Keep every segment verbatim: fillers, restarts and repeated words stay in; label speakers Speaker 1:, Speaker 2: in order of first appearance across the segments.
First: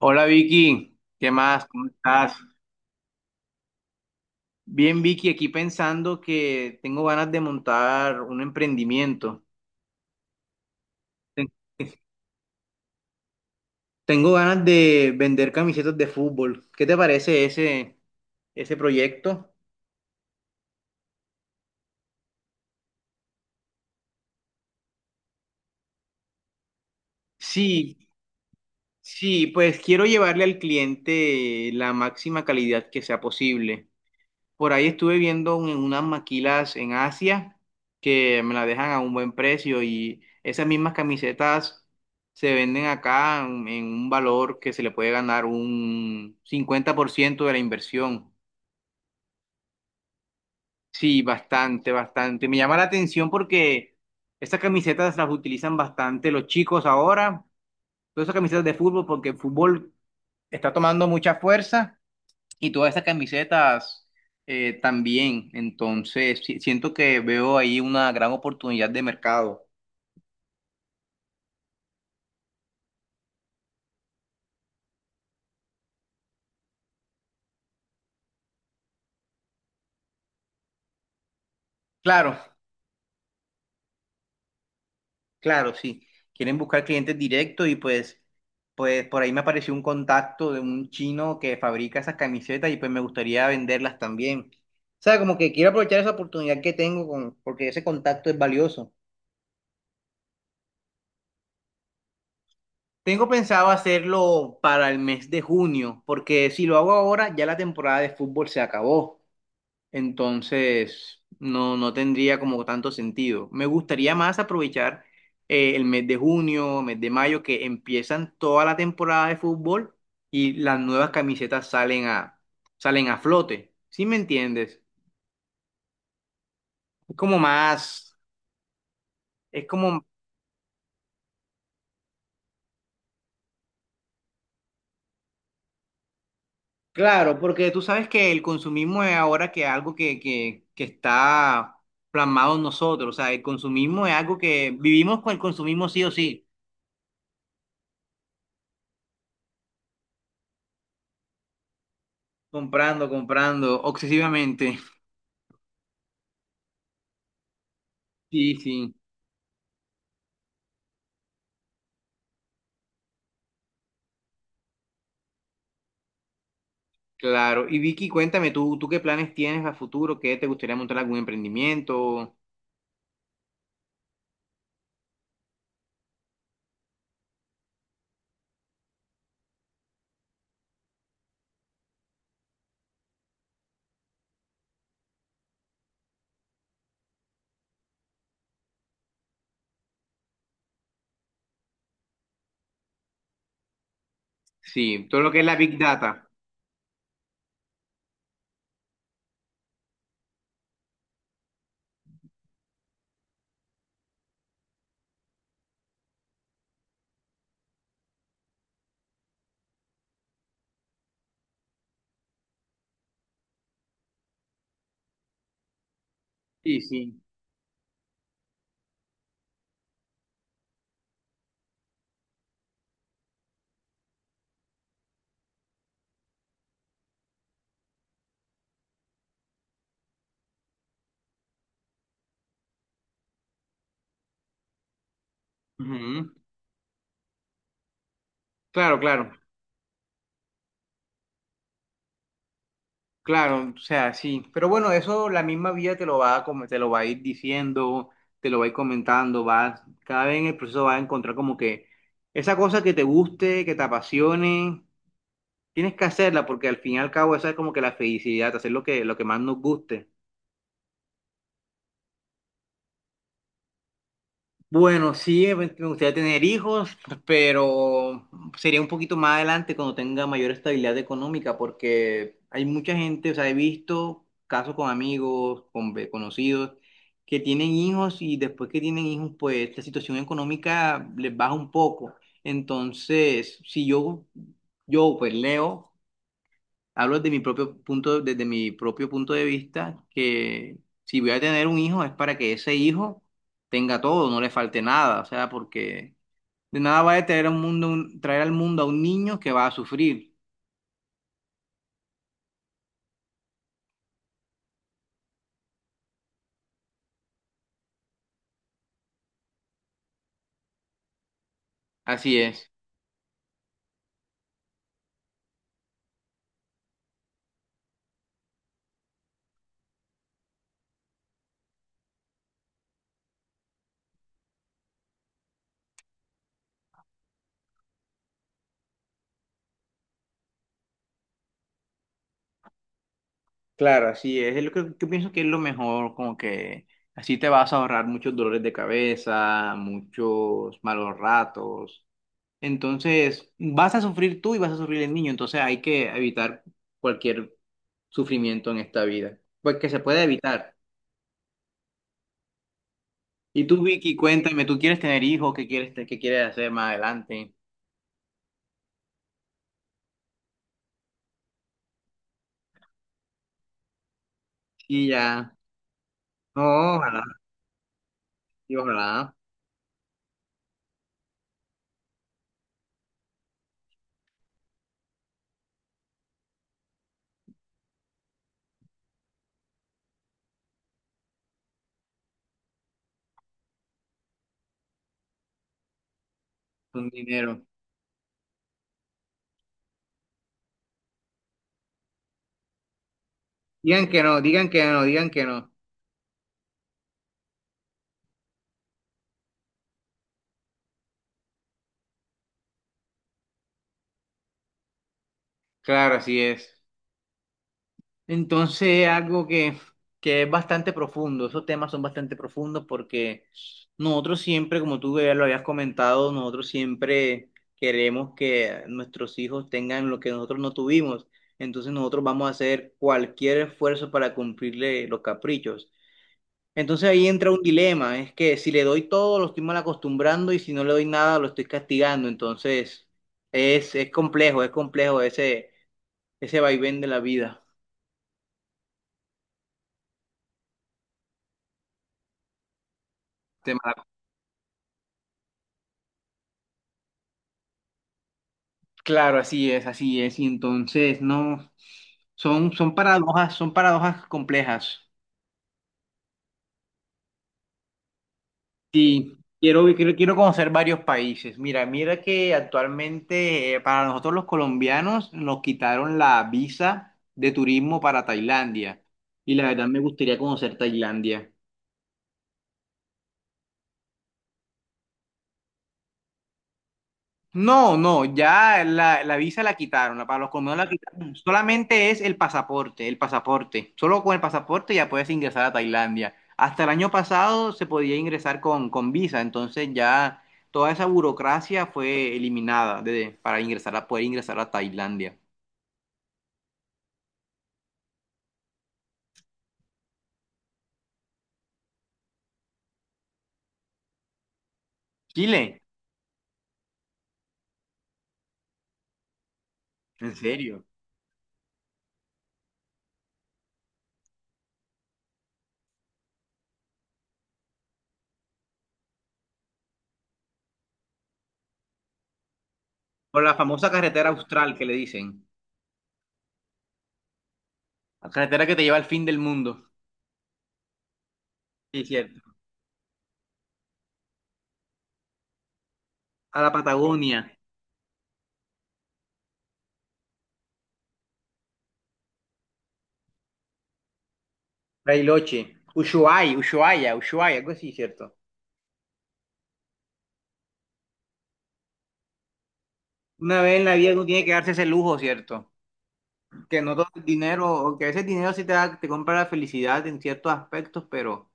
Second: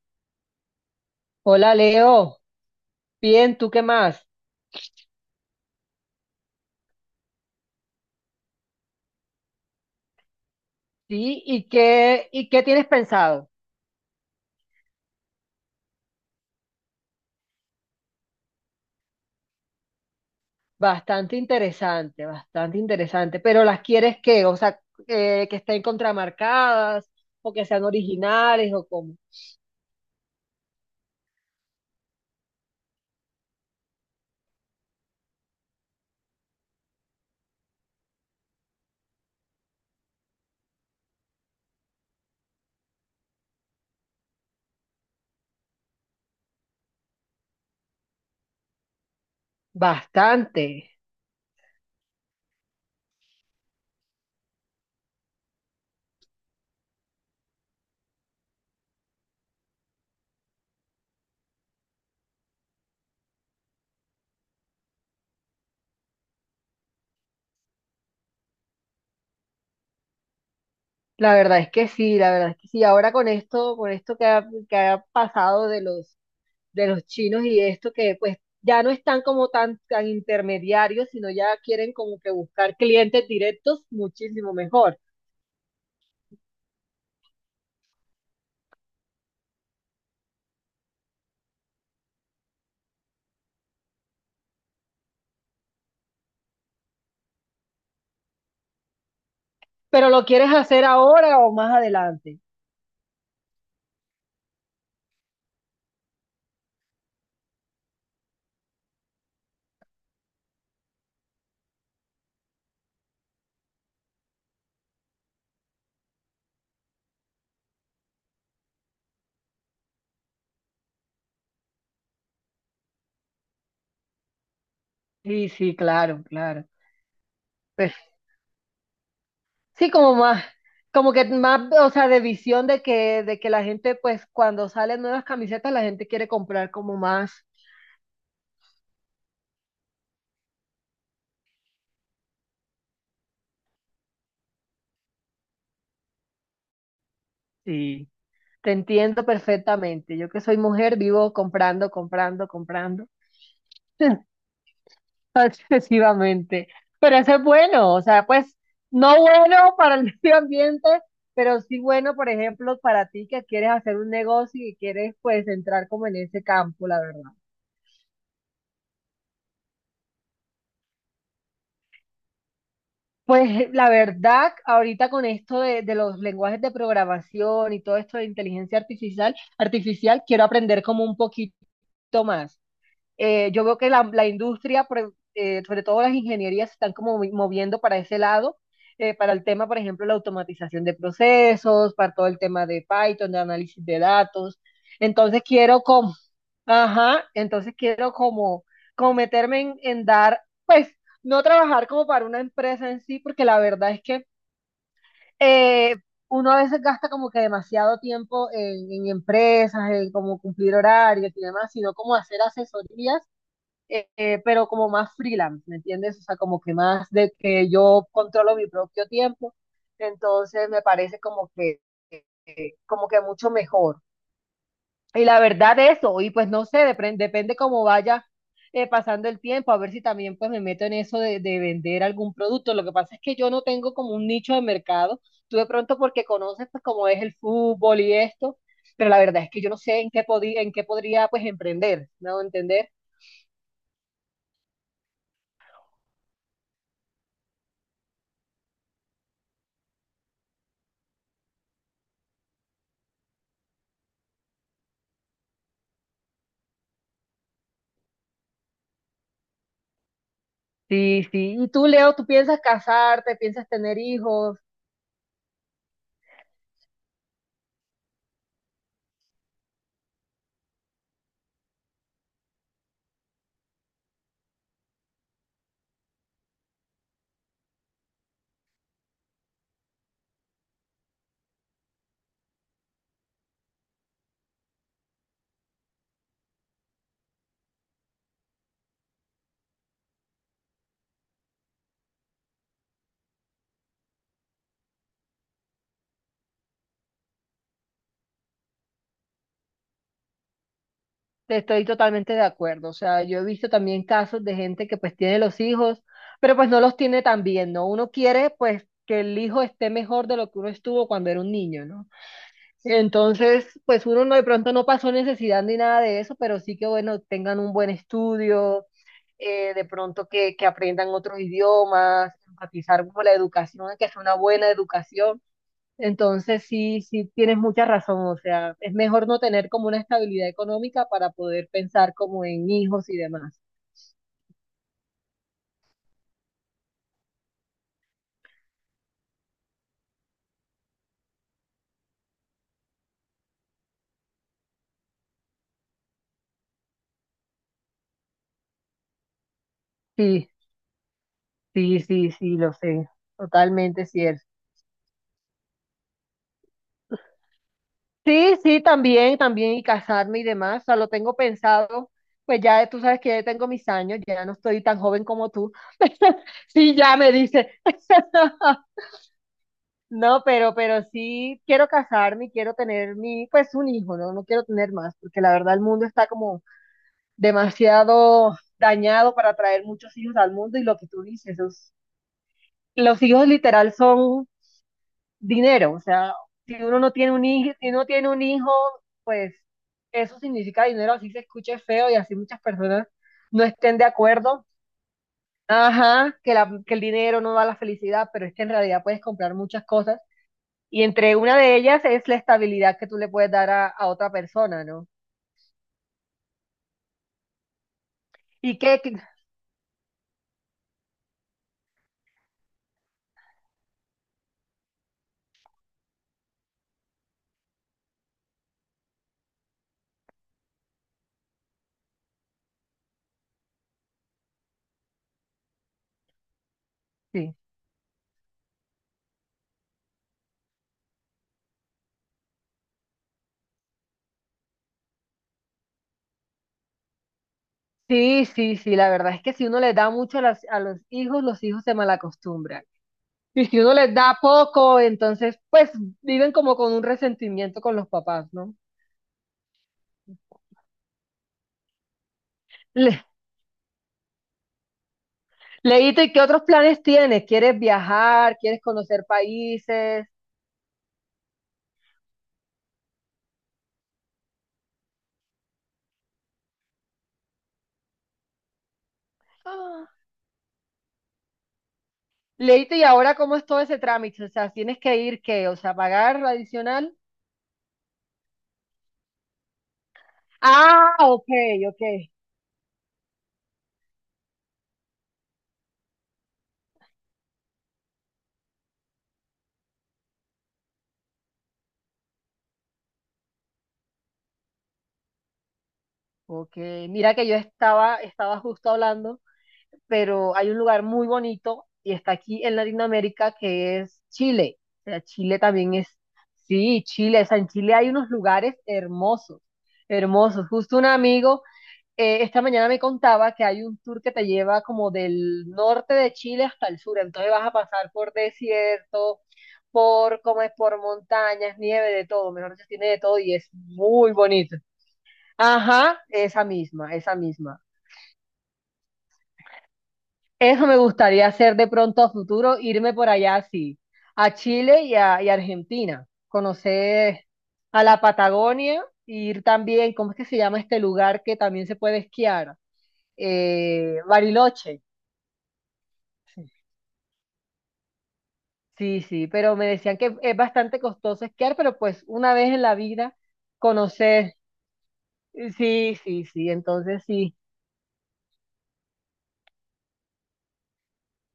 Speaker 1: Hola Vicky, ¿qué más?
Speaker 2: Hola
Speaker 1: ¿Cómo estás?
Speaker 2: Leo, bien, ¿tú qué más?
Speaker 1: Bien Vicky, aquí pensando que tengo ganas de montar un emprendimiento.
Speaker 2: Sí,
Speaker 1: Ten-
Speaker 2: ¿y qué, y qué tienes pensado?
Speaker 1: Tengo ganas de vender camisetas de fútbol. ¿Qué te parece ese, ese proyecto?
Speaker 2: Bastante interesante, bastante interesante, pero ¿las quieres qué? O sea, eh, que estén contramarcadas o que sean
Speaker 1: Sí,
Speaker 2: originales o como...
Speaker 1: sí, pues quiero llevarle al cliente la máxima calidad que sea posible. Por ahí estuve viendo un- unas maquilas en Asia que me las dejan a un buen precio y esas mismas camisetas se venden acá en, en un valor que se le puede ganar un cincuenta por ciento de la inversión.
Speaker 2: Bastante,
Speaker 1: Sí, bastante, bastante. Me llama la atención porque estas camisetas las utilizan bastante los chicos ahora, todas esas camisetas de fútbol porque el fútbol está tomando mucha fuerza. Y todas estas camisetas eh, también. Entonces, si- siento que veo ahí una gran oportunidad de mercado.
Speaker 2: la verdad es que sí, la verdad es que sí. Ahora con esto, con esto que ha, que ha pasado de los, de los chinos y esto que pues ya no están como tan, tan intermediarios, sino ya quieren como que
Speaker 1: Claro,
Speaker 2: buscar clientes directos muchísimo mejor.
Speaker 1: claro, sí. Quieren buscar clientes directos y pues, pues por ahí me apareció un contacto de un chino que fabrica esas camisetas y pues me gustaría venderlas también. O sea, como que quiero aprovechar esa oportunidad que tengo con, porque ese contacto es valioso.
Speaker 2: Pero lo quieres hacer ahora o más adelante.
Speaker 1: Tengo pensado hacerlo para el mes de junio, porque si lo hago ahora, ya la temporada de fútbol se acabó. Entonces, no, no tendría como tanto sentido. Me gustaría más aprovechar eh, el mes de junio, mes de mayo, que empiezan toda la temporada de fútbol y las nuevas camisetas salen a, salen a flote. ¿Sí me entiendes?
Speaker 2: Sí, sí, claro, claro.
Speaker 1: Es como
Speaker 2: Pues,
Speaker 1: más, es
Speaker 2: sí,
Speaker 1: como,
Speaker 2: como más, como que más, o sea, de visión de que, de que la gente, pues, cuando salen nuevas camisetas, la gente quiere comprar como
Speaker 1: Claro,
Speaker 2: más.
Speaker 1: porque tú sabes que el consumismo es ahora que algo que, que, que está plasmado en nosotros. O sea, el consumismo es algo que vivimos con el consumismo sí o sí,
Speaker 2: Sí, te entiendo perfectamente. Yo que soy mujer, vivo comprando, comprando, comprando.
Speaker 1: comprando, comprando, obsesivamente.
Speaker 2: Excesivamente. Pero eso es bueno, o sea,
Speaker 1: Sí,
Speaker 2: pues
Speaker 1: sí,
Speaker 2: no bueno para el medio ambiente, pero sí bueno, por ejemplo, para ti que quieres hacer un negocio y quieres pues entrar como en ese campo, la verdad.
Speaker 1: claro. Y Vicky, cuéntame, ¿tú, ¿tú qué planes tienes a futuro? ¿Qué te gustaría montar algún emprendimiento?
Speaker 2: Pues la verdad, ahorita con esto de, de los lenguajes de programación y todo esto de inteligencia artificial, artificial, quiero aprender como un poquito más. Eh, yo veo que la, la industria, pre- eh, sobre todo las ingenierías, se están como movi- moviendo para ese lado, eh, para el tema, por ejemplo, la automatización de procesos, para todo el tema de Python, de análisis de datos.
Speaker 1: Sí, todo lo que
Speaker 2: Entonces
Speaker 1: es la Big
Speaker 2: quiero como,
Speaker 1: Data.
Speaker 2: ajá, entonces quiero como, como meterme en, en dar, pues, no trabajar como para una empresa en sí, porque la verdad es que eh, uno a veces gasta como que demasiado tiempo en, en empresas, en como cumplir horarios y demás, sino como hacer asesorías eh, eh, pero como más freelance, ¿me entiendes? O sea, como que
Speaker 1: Sí,
Speaker 2: más
Speaker 1: sí.
Speaker 2: de que yo controlo mi propio tiempo, entonces me parece como que, eh, como que mucho mejor. Y la verdad eso, y pues no sé, depre- depende cómo vaya eh, pasando el tiempo, a ver si también pues me meto en eso de, de vender algún producto. Lo que pasa es que yo no tengo como un nicho de mercado, tú de pronto porque
Speaker 1: Ujú.
Speaker 2: conoces pues cómo es el fútbol y esto,
Speaker 1: Claro,
Speaker 2: pero la
Speaker 1: claro,
Speaker 2: verdad es que yo no sé en qué, podí- en qué podría pues emprender, ¿no? ¿Entender?
Speaker 1: claro, o sea, sí. Pero bueno, eso la misma vida te lo va a, com- te lo va a ir diciendo, te lo va a ir comentando, vas, cada vez en el proceso vas a encontrar como que esa cosa que te guste, que te apasione, tienes que hacerla porque al fin y al cabo esa es como que la felicidad, hacer lo que, lo que más nos guste.
Speaker 2: Sí, sí. Y tú, Leo, tú piensas casarte, piensas tener hijos.
Speaker 1: Bueno, sí, ev- me gustaría tener hijos, pero sería un poquito más adelante cuando tenga mayor estabilidad económica, porque hay mucha gente, o sea, he visto casos con amigos, con ve- conocidos, que tienen hijos y después que tienen hijos, pues la situación económica les baja un poco. Entonces, si yo, yo pues Leo, hablo desde mi propio punto, desde mi propio punto de vista, que si voy a tener un hijo es para que ese hijo tenga todo, no le falte nada, o sea, porque de nada va a traer al mundo, un- traer al mundo a un niño que va a sufrir.
Speaker 2: Te Estoy totalmente de acuerdo. O sea, yo he visto también casos de gente que pues tiene los hijos, pero pues no los tiene tan bien, ¿no? Uno quiere pues que el hijo esté mejor de lo que uno estuvo cuando era un niño, ¿no?
Speaker 1: Así es,
Speaker 2: Entonces, pues uno no, de pronto no pasó necesidad ni nada de eso, pero sí que bueno, tengan un buen estudio, eh, de pronto que, que aprendan otros idiomas, enfatizar como la educación, que sea una buena educación. Entonces, sí, sí, tienes mucha razón. O sea, es mejor no tener como una estabilidad económica para poder pensar como en hijos y demás.
Speaker 1: claro, así es. Es lo que, que pienso que es lo mejor, como que así te vas a ahorrar muchos dolores de cabeza, muchos malos ratos. Entonces, vas a sufrir tú y vas a sufrir el niño. Entonces, hay que evitar cualquier sufrimiento en esta vida. Pues que se puede
Speaker 2: Sí,
Speaker 1: evitar.
Speaker 2: sí, sí, sí, lo sé.
Speaker 1: Y tú,
Speaker 2: Totalmente
Speaker 1: Vicky,
Speaker 2: cierto.
Speaker 1: cuéntame, ¿tú quieres tener hijos? ¿Qué quieres, te- qué quieres hacer más adelante?
Speaker 2: Sí, sí, también, también, y casarme y demás. O sea, lo tengo pensado. Pues ya tú sabes que ya tengo mis años, ya no estoy tan
Speaker 1: Y
Speaker 2: joven como
Speaker 1: ya.
Speaker 2: tú.
Speaker 1: No,
Speaker 2: Sí, ya
Speaker 1: ojalá,
Speaker 2: me dice.
Speaker 1: y ojalá.
Speaker 2: No, pero, pero sí quiero casarme y quiero tener mi, pues un hijo, ¿no? No quiero tener más, porque la verdad el mundo está como demasiado dañado para traer muchos hijos al mundo y lo que tú dices, los, los hijos literal son dinero, o sea, si uno
Speaker 1: Un
Speaker 2: no tiene un
Speaker 1: dinero.
Speaker 2: hijo, si uno tiene un hijo, pues eso significa dinero, así se escuche feo y así muchas personas no estén de
Speaker 1: Digan que no,
Speaker 2: acuerdo.
Speaker 1: digan que no, digan que no.
Speaker 2: Ajá, que, la, que el dinero no da la felicidad, pero es que en realidad puedes comprar muchas cosas y entre una de ellas es la estabilidad que tú le puedes dar a, a otra persona, ¿no?
Speaker 1: Claro, así es.
Speaker 2: Y que,
Speaker 1: Entonces,
Speaker 2: que-
Speaker 1: algo que, que es bastante profundo, esos temas son bastante profundos porque nosotros siempre, como tú ya lo habías comentado, nosotros siempre queremos que nuestros hijos tengan lo que nosotros no tuvimos. Entonces nosotros vamos a hacer cualquier esfuerzo para cumplirle los caprichos. Entonces ahí entra
Speaker 2: sí.
Speaker 1: un dilema, es que si le doy todo lo estoy mal acostumbrando y si no le doy nada lo estoy castigando. Entonces es, es complejo, es complejo ese, ese vaivén de la vida.
Speaker 2: Sí, sí, sí, la verdad es que si uno le da mucho a, las- a los hijos, los hijos se malacostumbran. Y si uno les da poco, entonces pues viven como con un resentimiento con los papás, ¿no?
Speaker 1: Claro, así es, así es. Y entonces, no, son, son
Speaker 2: Le,
Speaker 1: paradojas, son paradojas complejas.
Speaker 2: Leíto, ¿y qué otros planes tienes? ¿Quieres viajar? ¿Quieres conocer
Speaker 1: Sí, quiero, quiero,
Speaker 2: países?
Speaker 1: quiero conocer varios países. Mira, mira que actualmente eh, para nosotros los colombianos nos quitaron la visa de turismo para Tailandia. Y la verdad me
Speaker 2: Ah.
Speaker 1: gustaría conocer Tailandia.
Speaker 2: Leíto, ¿y ahora cómo es todo ese trámite? O sea, ¿tienes que ir qué? O sea, ¿pagar lo adicional?
Speaker 1: No, no, ya la, la visa la quitaron, la- para los colombianos la
Speaker 2: Ah,
Speaker 1: quitaron.
Speaker 2: ok, ok.
Speaker 1: Solamente es el pasaporte, el pasaporte. Solo con el pasaporte ya puedes ingresar a Tailandia. Hasta el año pasado se podía ingresar con, con visa, entonces ya toda esa burocracia fue eliminada de- para ingresar a, poder ingresar a Tailandia.
Speaker 2: Ok, mira que yo estaba, estaba justo hablando, pero hay un lugar muy bonito y está aquí en Latinoamérica que es Chile. O sea, Chile
Speaker 1: Chile,
Speaker 2: también es, sí, Chile, o sea, en Chile hay unos lugares hermosos,
Speaker 1: ¿en
Speaker 2: hermosos.
Speaker 1: serio?
Speaker 2: Justo un amigo eh, esta mañana me contaba que hay un tour que te lleva como del norte de Chile hasta el sur, entonces vas a pasar por desierto, por, como es, por montañas, nieve, de todo, mejor dicho, tiene de todo
Speaker 1: Por la
Speaker 2: y es
Speaker 1: famosa carretera
Speaker 2: muy
Speaker 1: austral
Speaker 2: bonito.
Speaker 1: que le dicen.
Speaker 2: Ajá, esa misma, esa misma.
Speaker 1: La carretera que te lleva al fin del mundo.
Speaker 2: Eso me gustaría hacer de
Speaker 1: Sí,
Speaker 2: pronto a
Speaker 1: cierto.
Speaker 2: futuro, irme por allá así, a Chile y a, y a Argentina,
Speaker 1: A la Patagonia,
Speaker 2: conocer a la Patagonia y ir también, ¿cómo es que se llama este lugar que también se puede esquiar? Eh, Bariloche.
Speaker 1: Bariloche, Ushuaia,
Speaker 2: Sí,
Speaker 1: Ushuaia, Ushuaia, algo así, cierto.
Speaker 2: sí, sí, pero me decían que es bastante costoso esquiar, pero pues una vez en la vida
Speaker 1: Una vez en la vida uno tiene que
Speaker 2: conocer,
Speaker 1: darse ese lujo, ¿cierto?
Speaker 2: sí, sí, sí,
Speaker 1: Que no todo
Speaker 2: entonces
Speaker 1: el
Speaker 2: sí,
Speaker 1: dinero, o que ese dinero sí te da, te compra la felicidad en ciertos aspectos, pero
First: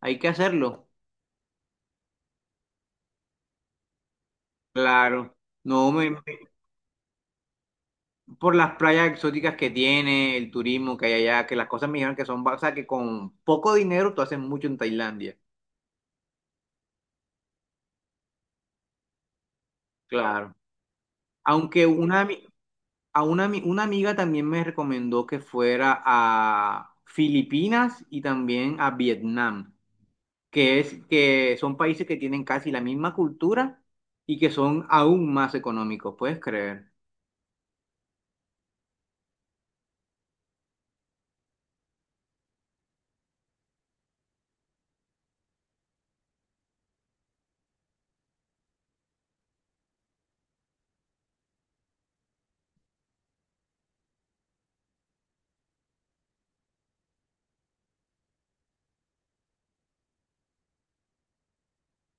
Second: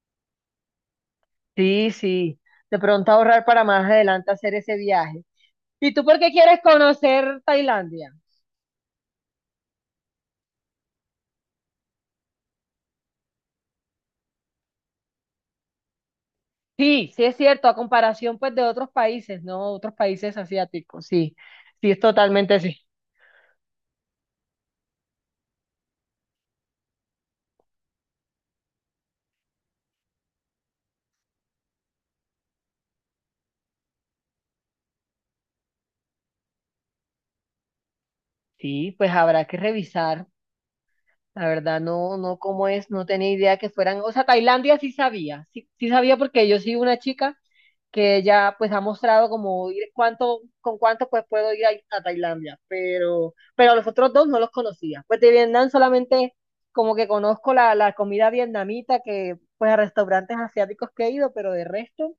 Speaker 1: hay que hacerlo.
Speaker 2: sí, sí, de pronto ahorrar para más adelante hacer ese viaje.
Speaker 1: Claro. No,
Speaker 2: ¿Y tú
Speaker 1: me,
Speaker 2: por
Speaker 1: me-
Speaker 2: qué quieres conocer Tailandia?
Speaker 1: Por las playas exóticas que tiene, el turismo que hay allá, que las cosas me dijeron que son, ba- o sea, que con poco dinero tú haces mucho en Tailandia.
Speaker 2: Sí, sí es cierto, a comparación pues de otros países, ¿no? Otros países
Speaker 1: Claro.
Speaker 2: asiáticos, sí,
Speaker 1: Aunque
Speaker 2: sí es
Speaker 1: una, ami-
Speaker 2: totalmente así.
Speaker 1: a una, ami- una amiga también me recomendó que fuera a Filipinas y también a Vietnam. Que es que son países que tienen casi la misma cultura y que son aún más económicos, ¿puedes creer?
Speaker 2: Sí, pues habrá que revisar, la verdad no, no cómo es, no tenía idea que fueran, o sea, Tailandia sí sabía, sí, sí sabía porque yo sí una chica que ella pues ha mostrado como ir, cuánto, con cuánto pues puedo ir a, a Tailandia, pero, pero los otros dos no los conocía. Pues de Vietnam solamente como que conozco la, la comida vietnamita que pues a restaurantes asiáticos que he ido, pero de resto,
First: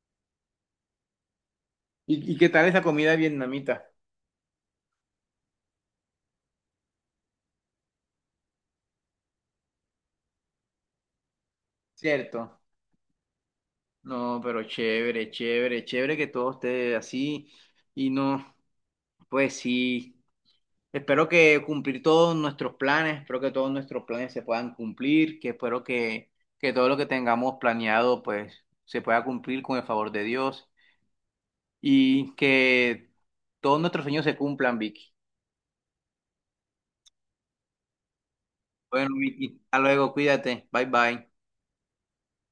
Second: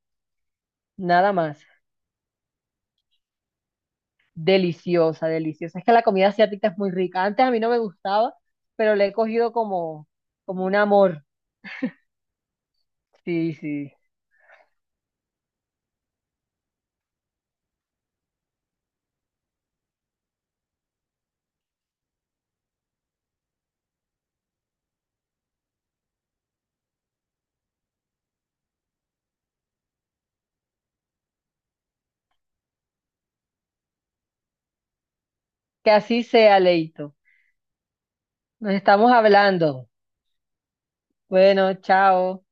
Speaker 2: nada más.
Speaker 1: ¿Y, y qué tal esa comida vietnamita?
Speaker 2: Deliciosa, deliciosa. Es que la comida asiática es muy rica. Antes a mí no me gustaba, pero le he cogido como, como un amor.
Speaker 1: Cierto.
Speaker 2: Sí, sí.
Speaker 1: No, pero chévere, chévere, chévere que todo esté así y no, pues sí. Espero que cumplir todos nuestros planes, espero que todos nuestros planes se puedan cumplir, que espero que, que todo lo que tengamos planeado pues se pueda cumplir con el favor de Dios y que todos nuestros sueños se cumplan, Vicky.
Speaker 2: Que así sea, Leito. Nos estamos
Speaker 1: Bueno, Vicky, hasta
Speaker 2: hablando.
Speaker 1: luego, cuídate. Bye bye.
Speaker 2: Bueno, chao.